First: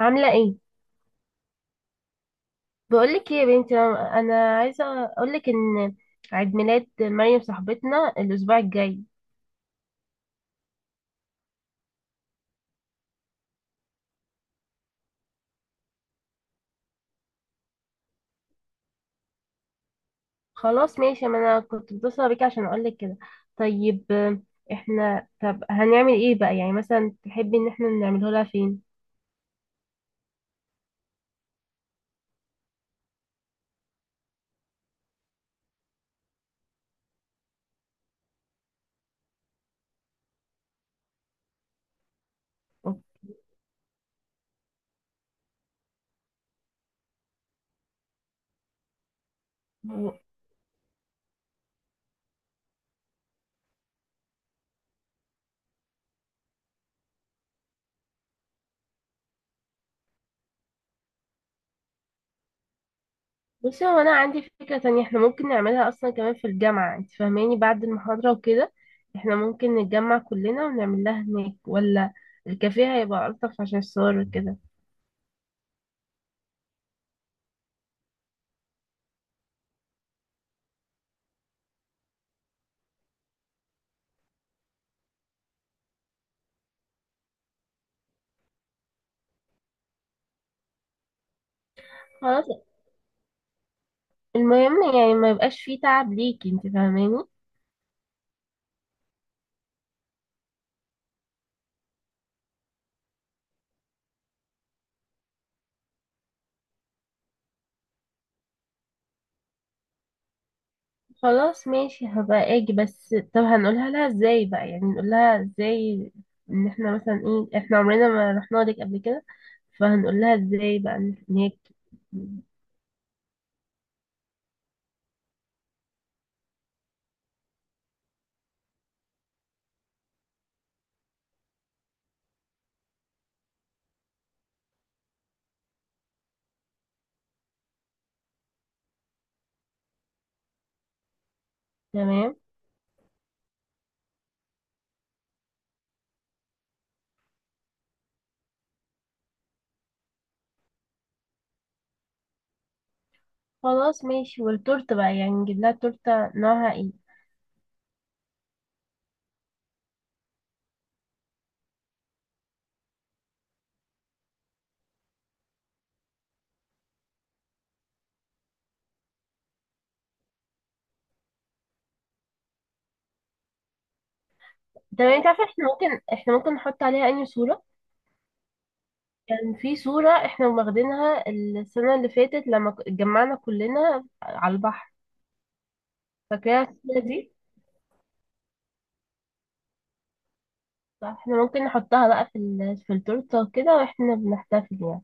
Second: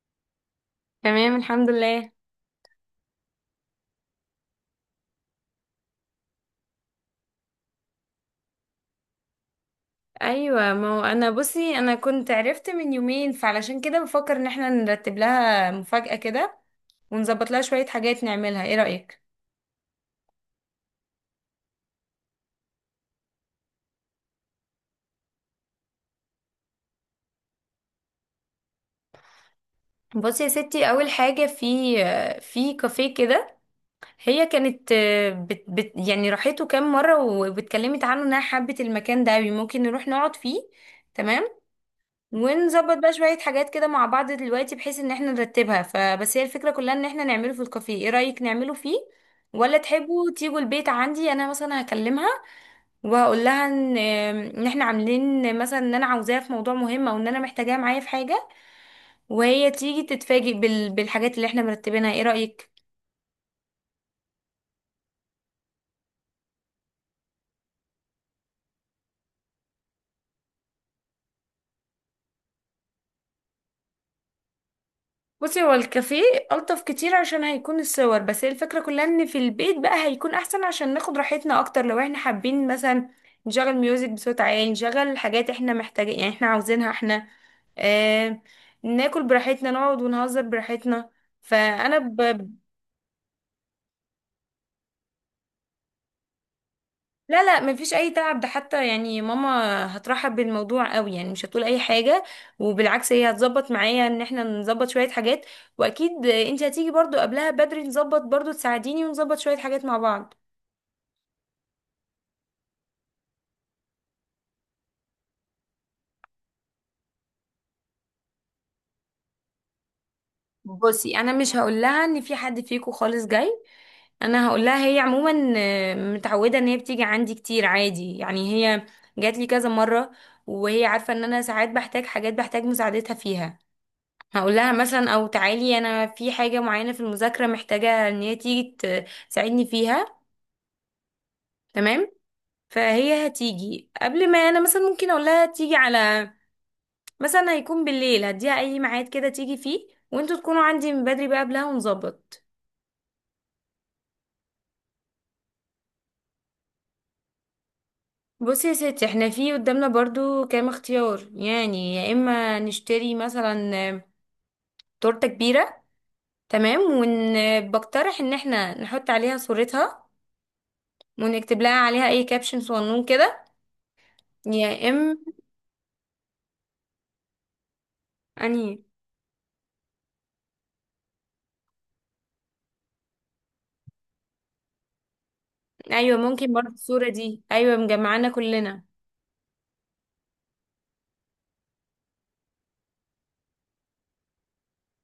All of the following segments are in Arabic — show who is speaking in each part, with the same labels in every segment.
Speaker 1: عاملة ايه؟
Speaker 2: تمام، الحمد لله.
Speaker 1: بقولك ايه يا بنتي أنا عايزة اقولك ان عيد ميلاد مريم صاحبتنا الاسبوع الجاي.
Speaker 2: ايوه، ما هو انا بصي انا كنت عرفت من يومين، فعلشان كده بفكر ان احنا نرتب لها مفاجأة كده، ونظبط لها شوية حاجات نعملها. ايه رأيك؟
Speaker 1: خلاص ماشي، ما انا كنت متصلة بيكي عشان اقولك كده. طيب آه، احنا طب هنعمل ايه بقى؟ يعني مثلا تحبي ان احنا نعمله لها فين؟
Speaker 2: بصي يا ستي، اول حاجة في في كافيه كده. هي كانت بت يعني راحته كام مرة، واتكلمت عنه انها حبت المكان ده أوي. ممكن نروح نقعد فيه. تمام، ونظبط
Speaker 1: و-
Speaker 2: بقى شوية حاجات كده مع بعض دلوقتي بحيث ان احنا نرتبها. فبس هي الفكرة كلها ان احنا نعمله في الكافيه. ايه رأيك نعمله فيه، ولا
Speaker 1: و-
Speaker 2: تحبوا تيجوا البيت عندي؟ انا مثلا هكلمها وهقول لها ان احنا عاملين مثلا ان انا عاوزاها في موضوع مهم، او ان انا محتاجاها معايا في حاجة، وهي تيجي تتفاجئ بالحاجات اللي احنا مرتبينها. ايه رأيك؟
Speaker 1: بصي هو انا عندي فكرة تانية احنا ممكن نعملها اصلا كمان في الجامعة، انت فاهماني، بعد المحاضرة وكده. احنا ممكن نتجمع كلنا ونعمل لها هناك، ولا الكافيه هيبقى ألطف عشان الصور وكده؟
Speaker 2: بصي هو الكافيه ألطف كتير عشان هيكون الصور، بس هي الفكرة كلها ان في البيت بقى هيكون احسن عشان ناخد راحتنا اكتر، لو احنا حابين مثلا نشغل ميوزك بصوت عالي، نشغل حاجات احنا محتاجين، يعني احنا عاوزينها احنا. آه، ناكل براحتنا، نقعد ونهزر براحتنا. فأنا ب...
Speaker 1: خلاص، المهم يعني ما يبقاش فيه تعب ليكي، انت فاهماني.
Speaker 2: لا لا، مفيش اي تعب. ده حتى يعني ماما هترحب بالموضوع قوي، يعني مش هتقول اي حاجه. وبالعكس هي هتظبط معايا ان احنا نظبط شويه حاجات. واكيد انت هتيجي برضو قبلها بدري، نظبط برضو، تساعديني، ونظبط شويه حاجات مع بعض.
Speaker 1: خلاص ماشي، هبقى اجي. بس طب هنقولها لها ازاي بقى؟ يعني نقول لها ازاي ان احنا مثلا ايه، احنا عمرنا ما رحنا لك قبل كده، فهنقول لها ازاي بقى
Speaker 2: بصي
Speaker 1: ان
Speaker 2: انا
Speaker 1: هناك؟
Speaker 2: مش هقول لها ان في حد فيكو خالص جاي. انا هقول لها، هي عموما متعوده ان هي بتيجي عندي كتير عادي، يعني هي جات لي كذا مره، وهي عارفه ان انا ساعات بحتاج حاجات، بحتاج مساعدتها فيها. هقول لها مثلا، او تعالي انا في حاجة معينة في المذاكرة محتاجة ان هي تيجي تساعدني فيها. تمام.
Speaker 1: تمام.
Speaker 2: فهي هتيجي قبل ما انا مثلا ممكن اقول لها تيجي على، مثلا هيكون بالليل، هديها اي ميعاد كده تيجي فيه، وانتوا تكونوا عندي من بدري بقى قبلها ونظبط.
Speaker 1: خلاص ماشي. والتورته بقى يعني نجيب لها تورته نوعها ايه؟
Speaker 2: بصي يا ستي، احنا في قدامنا برضو كام اختيار. يعني يا اما نشتري مثلا تورتة كبيرة. تمام. وبقترح ان احنا نحط عليها صورتها، ونكتب لها عليها اي كابشن صغنون كده، يا
Speaker 1: تمام. انت عارفه احنا ممكن نحط عليها اي صوره
Speaker 2: انهي.
Speaker 1: كان، يعني في صوره احنا واخدينها السنه اللي فاتت لما اتجمعنا كلنا على البحر،
Speaker 2: ايوه ممكن
Speaker 1: فاكراها
Speaker 2: برضه
Speaker 1: الصوره
Speaker 2: الصوره
Speaker 1: دي؟
Speaker 2: دي، ايوه مجمعانا كلنا.
Speaker 1: احنا ممكن نحطها بقى في في التورته وكده واحنا بنحتفل يعني.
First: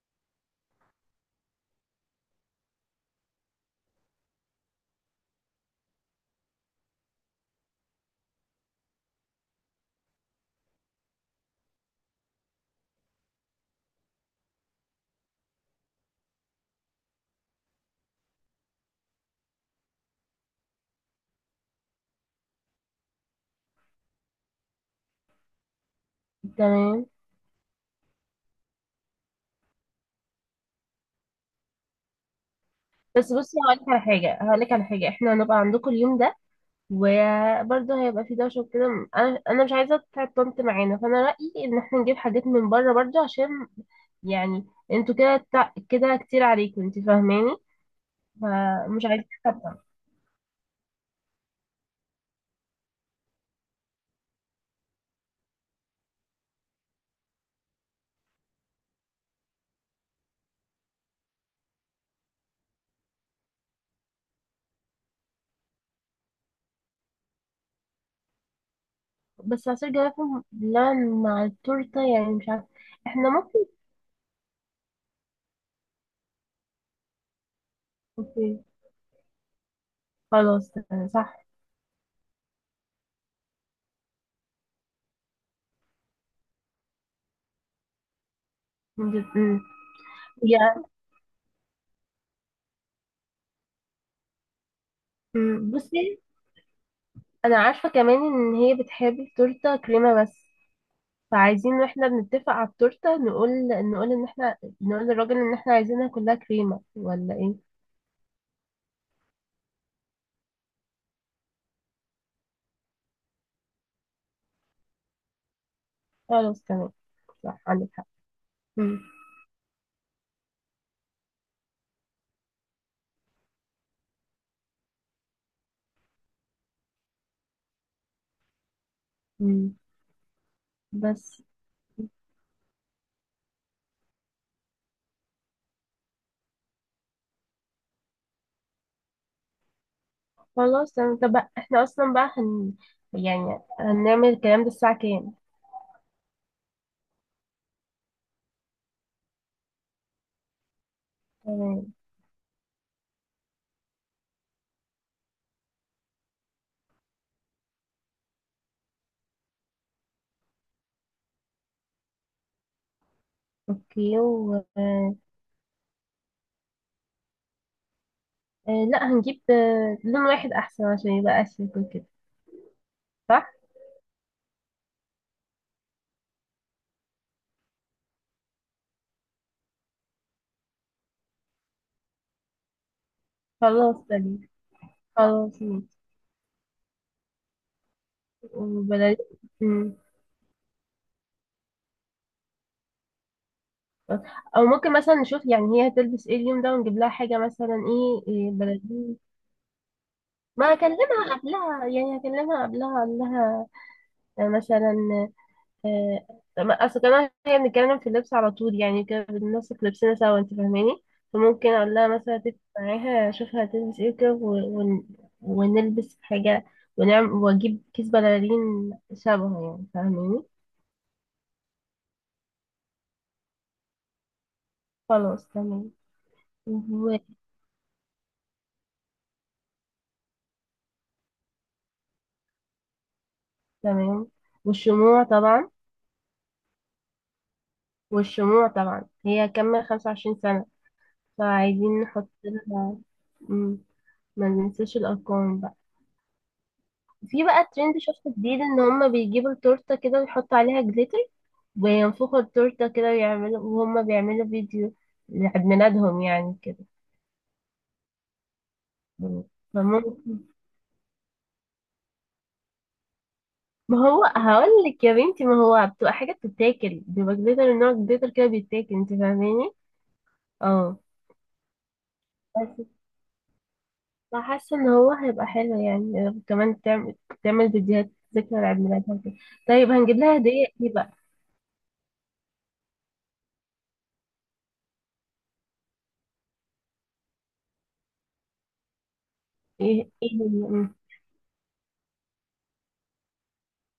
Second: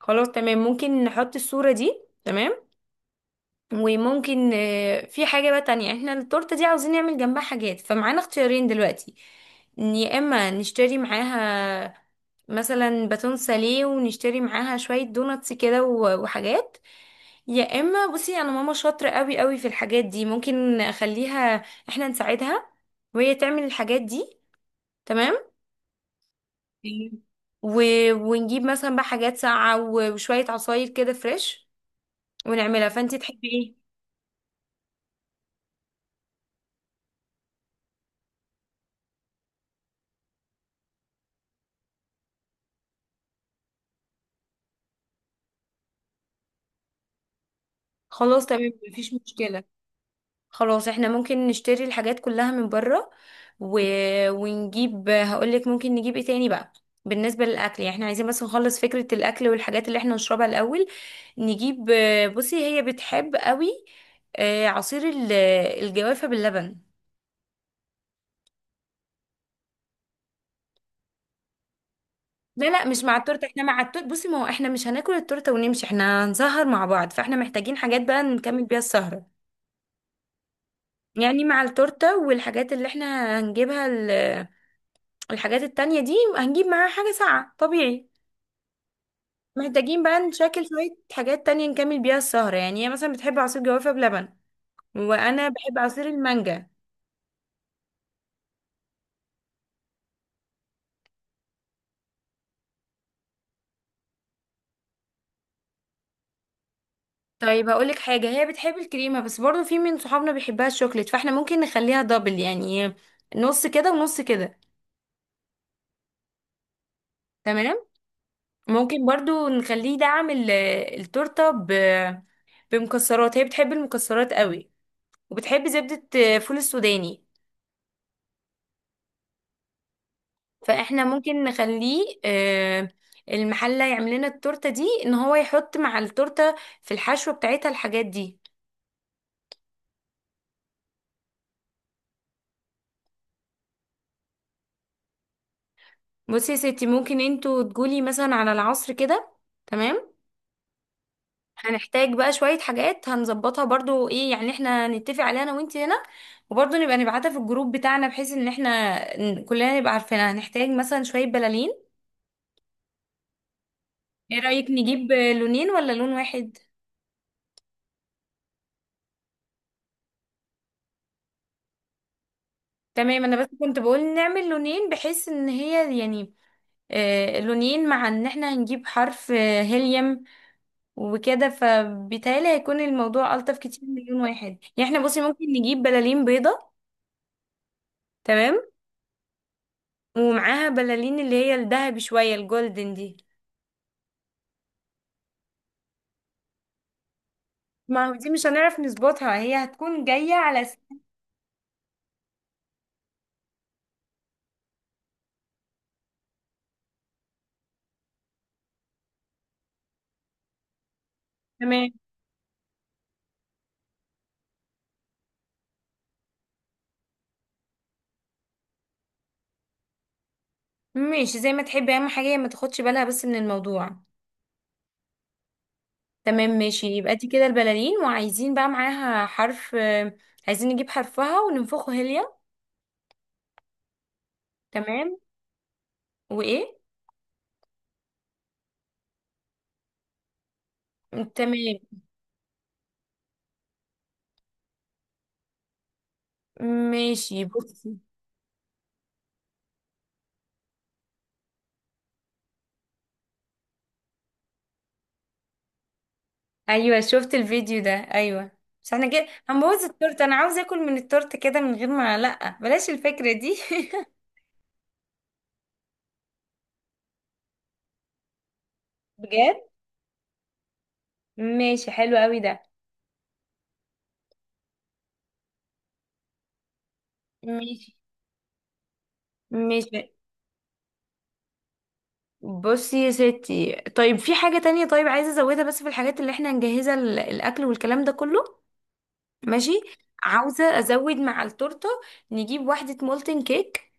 Speaker 2: خلاص تمام، ممكن نحط الصوره دي. تمام. وممكن في حاجه بقى تانية. احنا التورته دي عاوزين نعمل جنبها حاجات، فمعانا اختيارين دلوقتي. إن يا اما نشتري معاها مثلا باتون ساليه، ونشتري معاها شويه دوناتس كده وحاجات. يا اما بصي انا ماما شاطره قوي قوي في الحاجات دي، ممكن اخليها، احنا نساعدها وهي تعمل الحاجات دي. تمام.
Speaker 1: تمام.
Speaker 2: أوكي. و... ونجيب مثلا بقى حاجات ساقعة وشوية عصاير كده فريش، ونعملها فانتي.
Speaker 1: بس
Speaker 2: تحبي
Speaker 1: بصي،
Speaker 2: ايه؟
Speaker 1: هقولك على حاجه احنا هنبقى عندكم اليوم ده، وبرضه هيبقى في دوشه وكده، انا مش عايزه تتعب طنط معانا، فانا رايي ان احنا نجيب حاجات من بره برضه عشان يعني انتوا كده كده كتير عليكم، انت فاهماني.
Speaker 2: خلاص تمام،
Speaker 1: فمش
Speaker 2: مفيش
Speaker 1: عايزين تتعب
Speaker 2: مشكلة.
Speaker 1: طنط.
Speaker 2: خلاص احنا ممكن نشتري الحاجات كلها من بره. و... ونجيب، هقولك ممكن نجيب ايه تاني بقى. بالنسبة للأكل، يعني احنا عايزين بس نخلص فكرة الأكل والحاجات اللي احنا نشربها الأول. نجيب، بصي هي بتحب قوي عصير الجوافة باللبن.
Speaker 1: بس عصير جوافه بلبن مع التورته، يعني مش
Speaker 2: لا
Speaker 1: عارفه.
Speaker 2: لا، مش مع
Speaker 1: احنا
Speaker 2: التورته.
Speaker 1: ممكن.
Speaker 2: احنا مع التورته بصي، ما هو احنا مش هناكل التورته ونمشي، احنا هنسهر مع بعض، فاحنا محتاجين حاجات بقى
Speaker 1: اوكي،
Speaker 2: نكمل بيها السهره.
Speaker 1: خلاص تمام،
Speaker 2: يعني
Speaker 1: صح.
Speaker 2: مع التورته والحاجات اللي احنا هنجيبها، الحاجات التانية دي هنجيب معاها حاجه ساقعه طبيعي.
Speaker 1: مم.
Speaker 2: محتاجين بقى نشكل
Speaker 1: يعني.
Speaker 2: شويه حاجات تانية نكمل بيها السهره. يعني هي مثلا بتحب عصير جوافه بلبن، وانا بحب عصير
Speaker 1: بصي،
Speaker 2: المانجا.
Speaker 1: انا عارفة كمان ان هي بتحب التورتة كريمة بس، فعايزين واحنا بنتفق على التورتة نقول، نقول ان احنا نقول للراجل ان احنا عايزينها كلها كريمة ولا
Speaker 2: طيب
Speaker 1: ايه؟
Speaker 2: هقولك حاجه، هي بتحب الكريمه بس برضو في من صحابنا بيحبها الشوكليت، فاحنا ممكن نخليها دبل يعني، نص كده ونص كده.
Speaker 1: خلاص تمام، صح
Speaker 2: تمام.
Speaker 1: عندك حق. مم.
Speaker 2: ممكن برضو نخليه دعم التورتة بمكسرات. هي بتحب المكسرات قوي، وبتحب زبدة فول السوداني.
Speaker 1: مم.
Speaker 2: فاحنا
Speaker 1: بس.
Speaker 2: ممكن نخليه المحلة يعمل لنا التورتة دي، ان هو يحط مع التورتة في الحشوة بتاعتها الحاجات دي.
Speaker 1: خلاص تمام، طب بقى احنا اصلا بقى هن، يعني هنعمل الكلام ده الساعة كام؟
Speaker 2: بصي يا ستي، ممكن انتوا تقولي مثلا على العصر كده. تمام.
Speaker 1: تمام.
Speaker 2: هنحتاج بقى شوية حاجات هنظبطها برضو، ايه يعني، احنا نتفق عليها انا وانت هنا، وبرضو نبقى نبعتها في الجروب بتاعنا بحيث ان احنا كلنا نبقى عارفينها. هنحتاج مثلا شوية بلالين.
Speaker 1: اوكي
Speaker 2: ايه
Speaker 1: و
Speaker 2: رأيك نجيب
Speaker 1: آه،
Speaker 2: لونين ولا لون واحد؟
Speaker 1: لا، هنجيب لون واحد احسن عشان يبقى اشيك وكده.
Speaker 2: تمام، انا
Speaker 1: صح.
Speaker 2: بس كنت بقول نعمل لونين بحيث ان هي يعني، آه لونين، مع ان احنا هنجيب حرف آه هيليوم وكده، فبالتالي هيكون الموضوع ألطف كتير
Speaker 1: خلاص
Speaker 2: من لون
Speaker 1: تمام.
Speaker 2: واحد. يعني احنا بصي ممكن
Speaker 1: خلاص
Speaker 2: نجيب
Speaker 1: ماشي.
Speaker 2: بلالين بيضة. تمام.
Speaker 1: وبلاش.
Speaker 2: ومعاها بلالين اللي هي الذهبي، شوية الجولدن دي.
Speaker 1: او ممكن مثلا نشوف يعني هي هتلبس ايه اليوم ده ونجيب لها حاجه مثلا
Speaker 2: ما هو دي
Speaker 1: ايه,
Speaker 2: مش
Speaker 1: إيه
Speaker 2: هنعرف
Speaker 1: بلدي.
Speaker 2: نظبطها، هي هتكون جاية على
Speaker 1: ما
Speaker 2: س...
Speaker 1: هكلمها قبلها يعني هكلمها قبلها اقول لها مثلا، آه، اصل كمان هي بنتكلم في اللبس على طول، يعني كده بننسق لبسنا سوا، انت فاهماني. فممكن
Speaker 2: تمام
Speaker 1: اقول لها مثلا، اتفق معاها اشوفها هتلبس ايه كده ونلبس حاجه، ونعمل واجيب كيس بلالين شبهه، يعني فاهماني.
Speaker 2: ماشي، زي ما تحبي. اهم حاجة هي ما تاخدش بالها بس من الموضوع.
Speaker 1: خلاص تمام.
Speaker 2: تمام ماشي، يبقى
Speaker 1: و-
Speaker 2: دي كده البلالين. وعايزين بقى معاها حرف عايزين نجيب حرفها وننفخه هيليا.
Speaker 1: تمام.
Speaker 2: تمام.
Speaker 1: والشموع طبعا.
Speaker 2: وايه؟
Speaker 1: والشموع طبعا، هي كمل 25 سنة،
Speaker 2: تمام
Speaker 1: فعايزين نحط لها. مم. ما ننساش الأرقام بقى.
Speaker 2: ماشي.
Speaker 1: في بقى
Speaker 2: بصي،
Speaker 1: ترند شفته جديد، إن هما بيجيبوا التورتة كده ويحطوا عليها جليتر، وينفخوا التورتة كده ويعملوا، وهما بيعملوا فيديو لعيد ميلادهم يعني كده.
Speaker 2: ايوه شفت الفيديو ده، ايوه. بس احنا كده
Speaker 1: مم.
Speaker 2: هنبوظ التورته، انا
Speaker 1: فممكن،
Speaker 2: عاوزه اكل من التورته كده من غير ما، لا بلاش الفكرة دي.
Speaker 1: ما هو هقول لك يا بنتي، ما هو بتبقى حاجة بتتاكل، بيبقى جليتر، نوع جليتر كده بيتاكل، انت
Speaker 2: بجد؟
Speaker 1: فاهماني؟ اه.
Speaker 2: ماشي، حلو قوي ده.
Speaker 1: انا حاسه ان هو هيبقى حلو، يعني كمان تعمل، تعمل
Speaker 2: ماشي.
Speaker 1: فيديوهات ذكرى لعيد ميلادها وكده. طيب
Speaker 2: ماشي.
Speaker 1: هنجيب لها هديه ايه بقى؟
Speaker 2: بصي يا ستي، طيب في حاجة تانية، طيب عايزة ازودها بس في الحاجات اللي احنا نجهزها، الأكل والكلام ده كله. ماشي.
Speaker 1: ايه ايه هي؟
Speaker 2: عاوزة
Speaker 1: مم.
Speaker 2: ازود مع التورتة، نجيب واحدة مولتن كيك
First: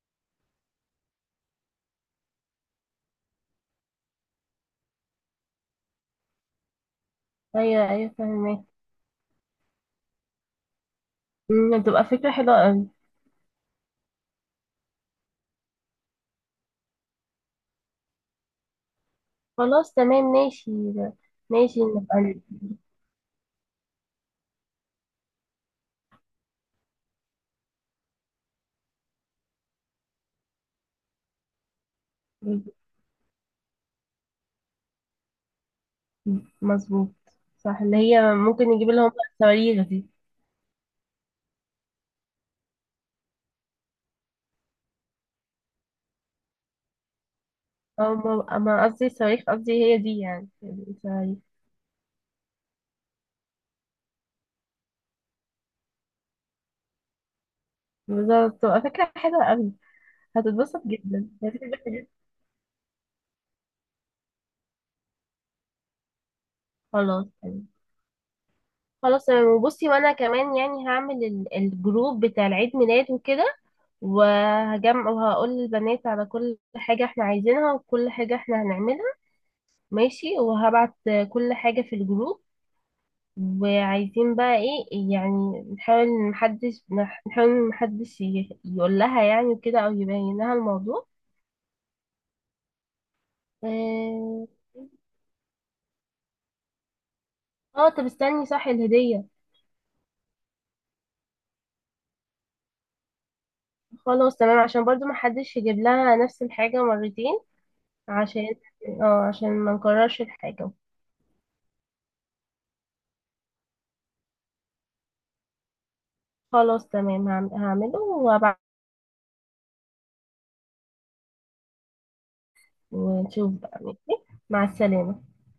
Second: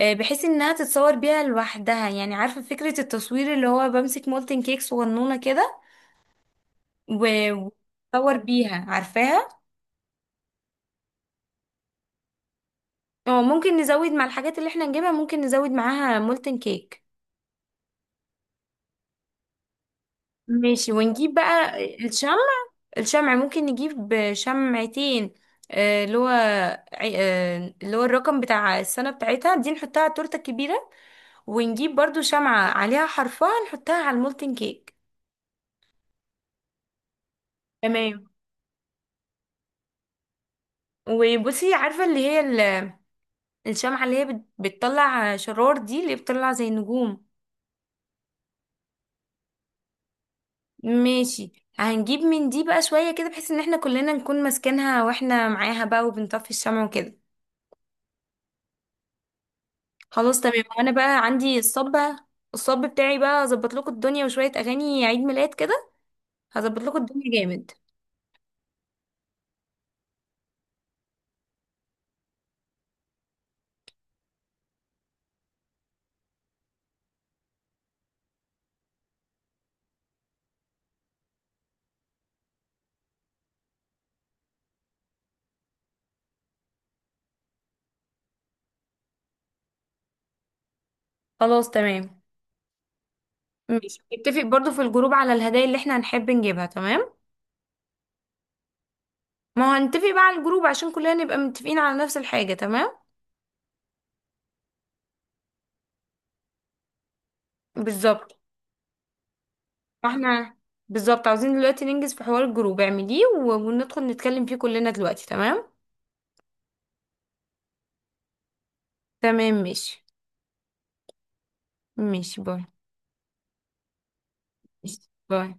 Speaker 2: بحيث انها تتصور بيها لوحدها، يعني عارفة فكرة التصوير اللي هو بمسك مولتن كيك صغنونة كده و-
Speaker 1: ايوه ايوه
Speaker 2: واتصور
Speaker 1: فاهمه.
Speaker 2: بيها، عارفاها.
Speaker 1: مم، هتبقى فكره حلوه قوي.
Speaker 2: اه ممكن نزود مع الحاجات اللي احنا نجيبها، ممكن نزود معاها مولتن كيك.
Speaker 1: خلاص تمام ماشي.
Speaker 2: ماشي، ونجيب
Speaker 1: ماشي
Speaker 2: بقى
Speaker 1: نبقى
Speaker 2: الشمع. الشمع ممكن نجيب شمعتين آه، اللي هو اللي هو الرقم بتاع السنة بتاعتها دي، نحطها على التورتة الكبيرة، ونجيب برضو شمعة عليها حرفها نحطها على المولتن كيك.
Speaker 1: مظبوط. صح، اللي
Speaker 2: تمام.
Speaker 1: هي ممكن نجيب لهم بقى الصواريخ دي.
Speaker 2: وبصي عارفة اللي هي الشمعة اللي هي بتطلع شرار دي، اللي هي بتطلع زي النجوم.
Speaker 1: او ما قصدي صواريخ، قصدي هي دي يعني، الصواريخ.
Speaker 2: ماشي، هنجيب من دي بقى شوية كده، بحيث ان احنا كلنا نكون ماسكينها واحنا معاها بقى وبنطفي الشمع وكده.
Speaker 1: بالظبط، تبقى فكره حلوه قوي.
Speaker 2: خلاص تمام.
Speaker 1: هتتبسط
Speaker 2: وانا بقى
Speaker 1: جدا،
Speaker 2: عندي
Speaker 1: هتتبسط
Speaker 2: الصب
Speaker 1: جدا.
Speaker 2: بقى، الصب بتاعي بقى اظبط لكم الدنيا، وشوية اغاني عيد ميلاد كده، هظبط لكم
Speaker 1: خلاص
Speaker 2: الدنيا
Speaker 1: تمام.
Speaker 2: جامد.
Speaker 1: خلاص تمام. وبصي، وانا كمان يعني هعمل الجروب بتاع العيد ميلاد وكده، وهجمع وهقول للبنات على كل حاجة احنا عايزينها وكل حاجة احنا هنعملها. ماشي، وهبعت كل حاجة في الجروب. وعايزين بقى ايه، يعني نحاول محدش نحاول محدش يقول لها يعني كده او يبين لها الموضوع.
Speaker 2: خلاص تمام. ماشي، نتفق
Speaker 1: اه.
Speaker 2: برضو في الجروب على الهدايا اللي احنا هنحب نجيبها. تمام.
Speaker 1: آه، طب استني، صح، الهدية.
Speaker 2: ما هو هنتفق بقى على الجروب عشان كلنا نبقى متفقين على نفس الحاجة. تمام.
Speaker 1: خلاص تمام، عشان برضو محدش يجيب لها نفس الحاجة مرتين.
Speaker 2: بالظبط.
Speaker 1: عشان، اه، عشان ما نكررش
Speaker 2: احنا
Speaker 1: الحاجة.
Speaker 2: بالظبط عاوزين دلوقتي ننجز في حوار الجروب، اعمليه وندخل نتكلم فيه كلنا دلوقتي. تمام.
Speaker 1: خلاص تمام، هعمله وابعت.
Speaker 2: تمام ماشي. ماشي، باي.
Speaker 1: ونشوف بقى. ماشي، مع
Speaker 2: ماشي،
Speaker 1: السلامة.
Speaker 2: باي.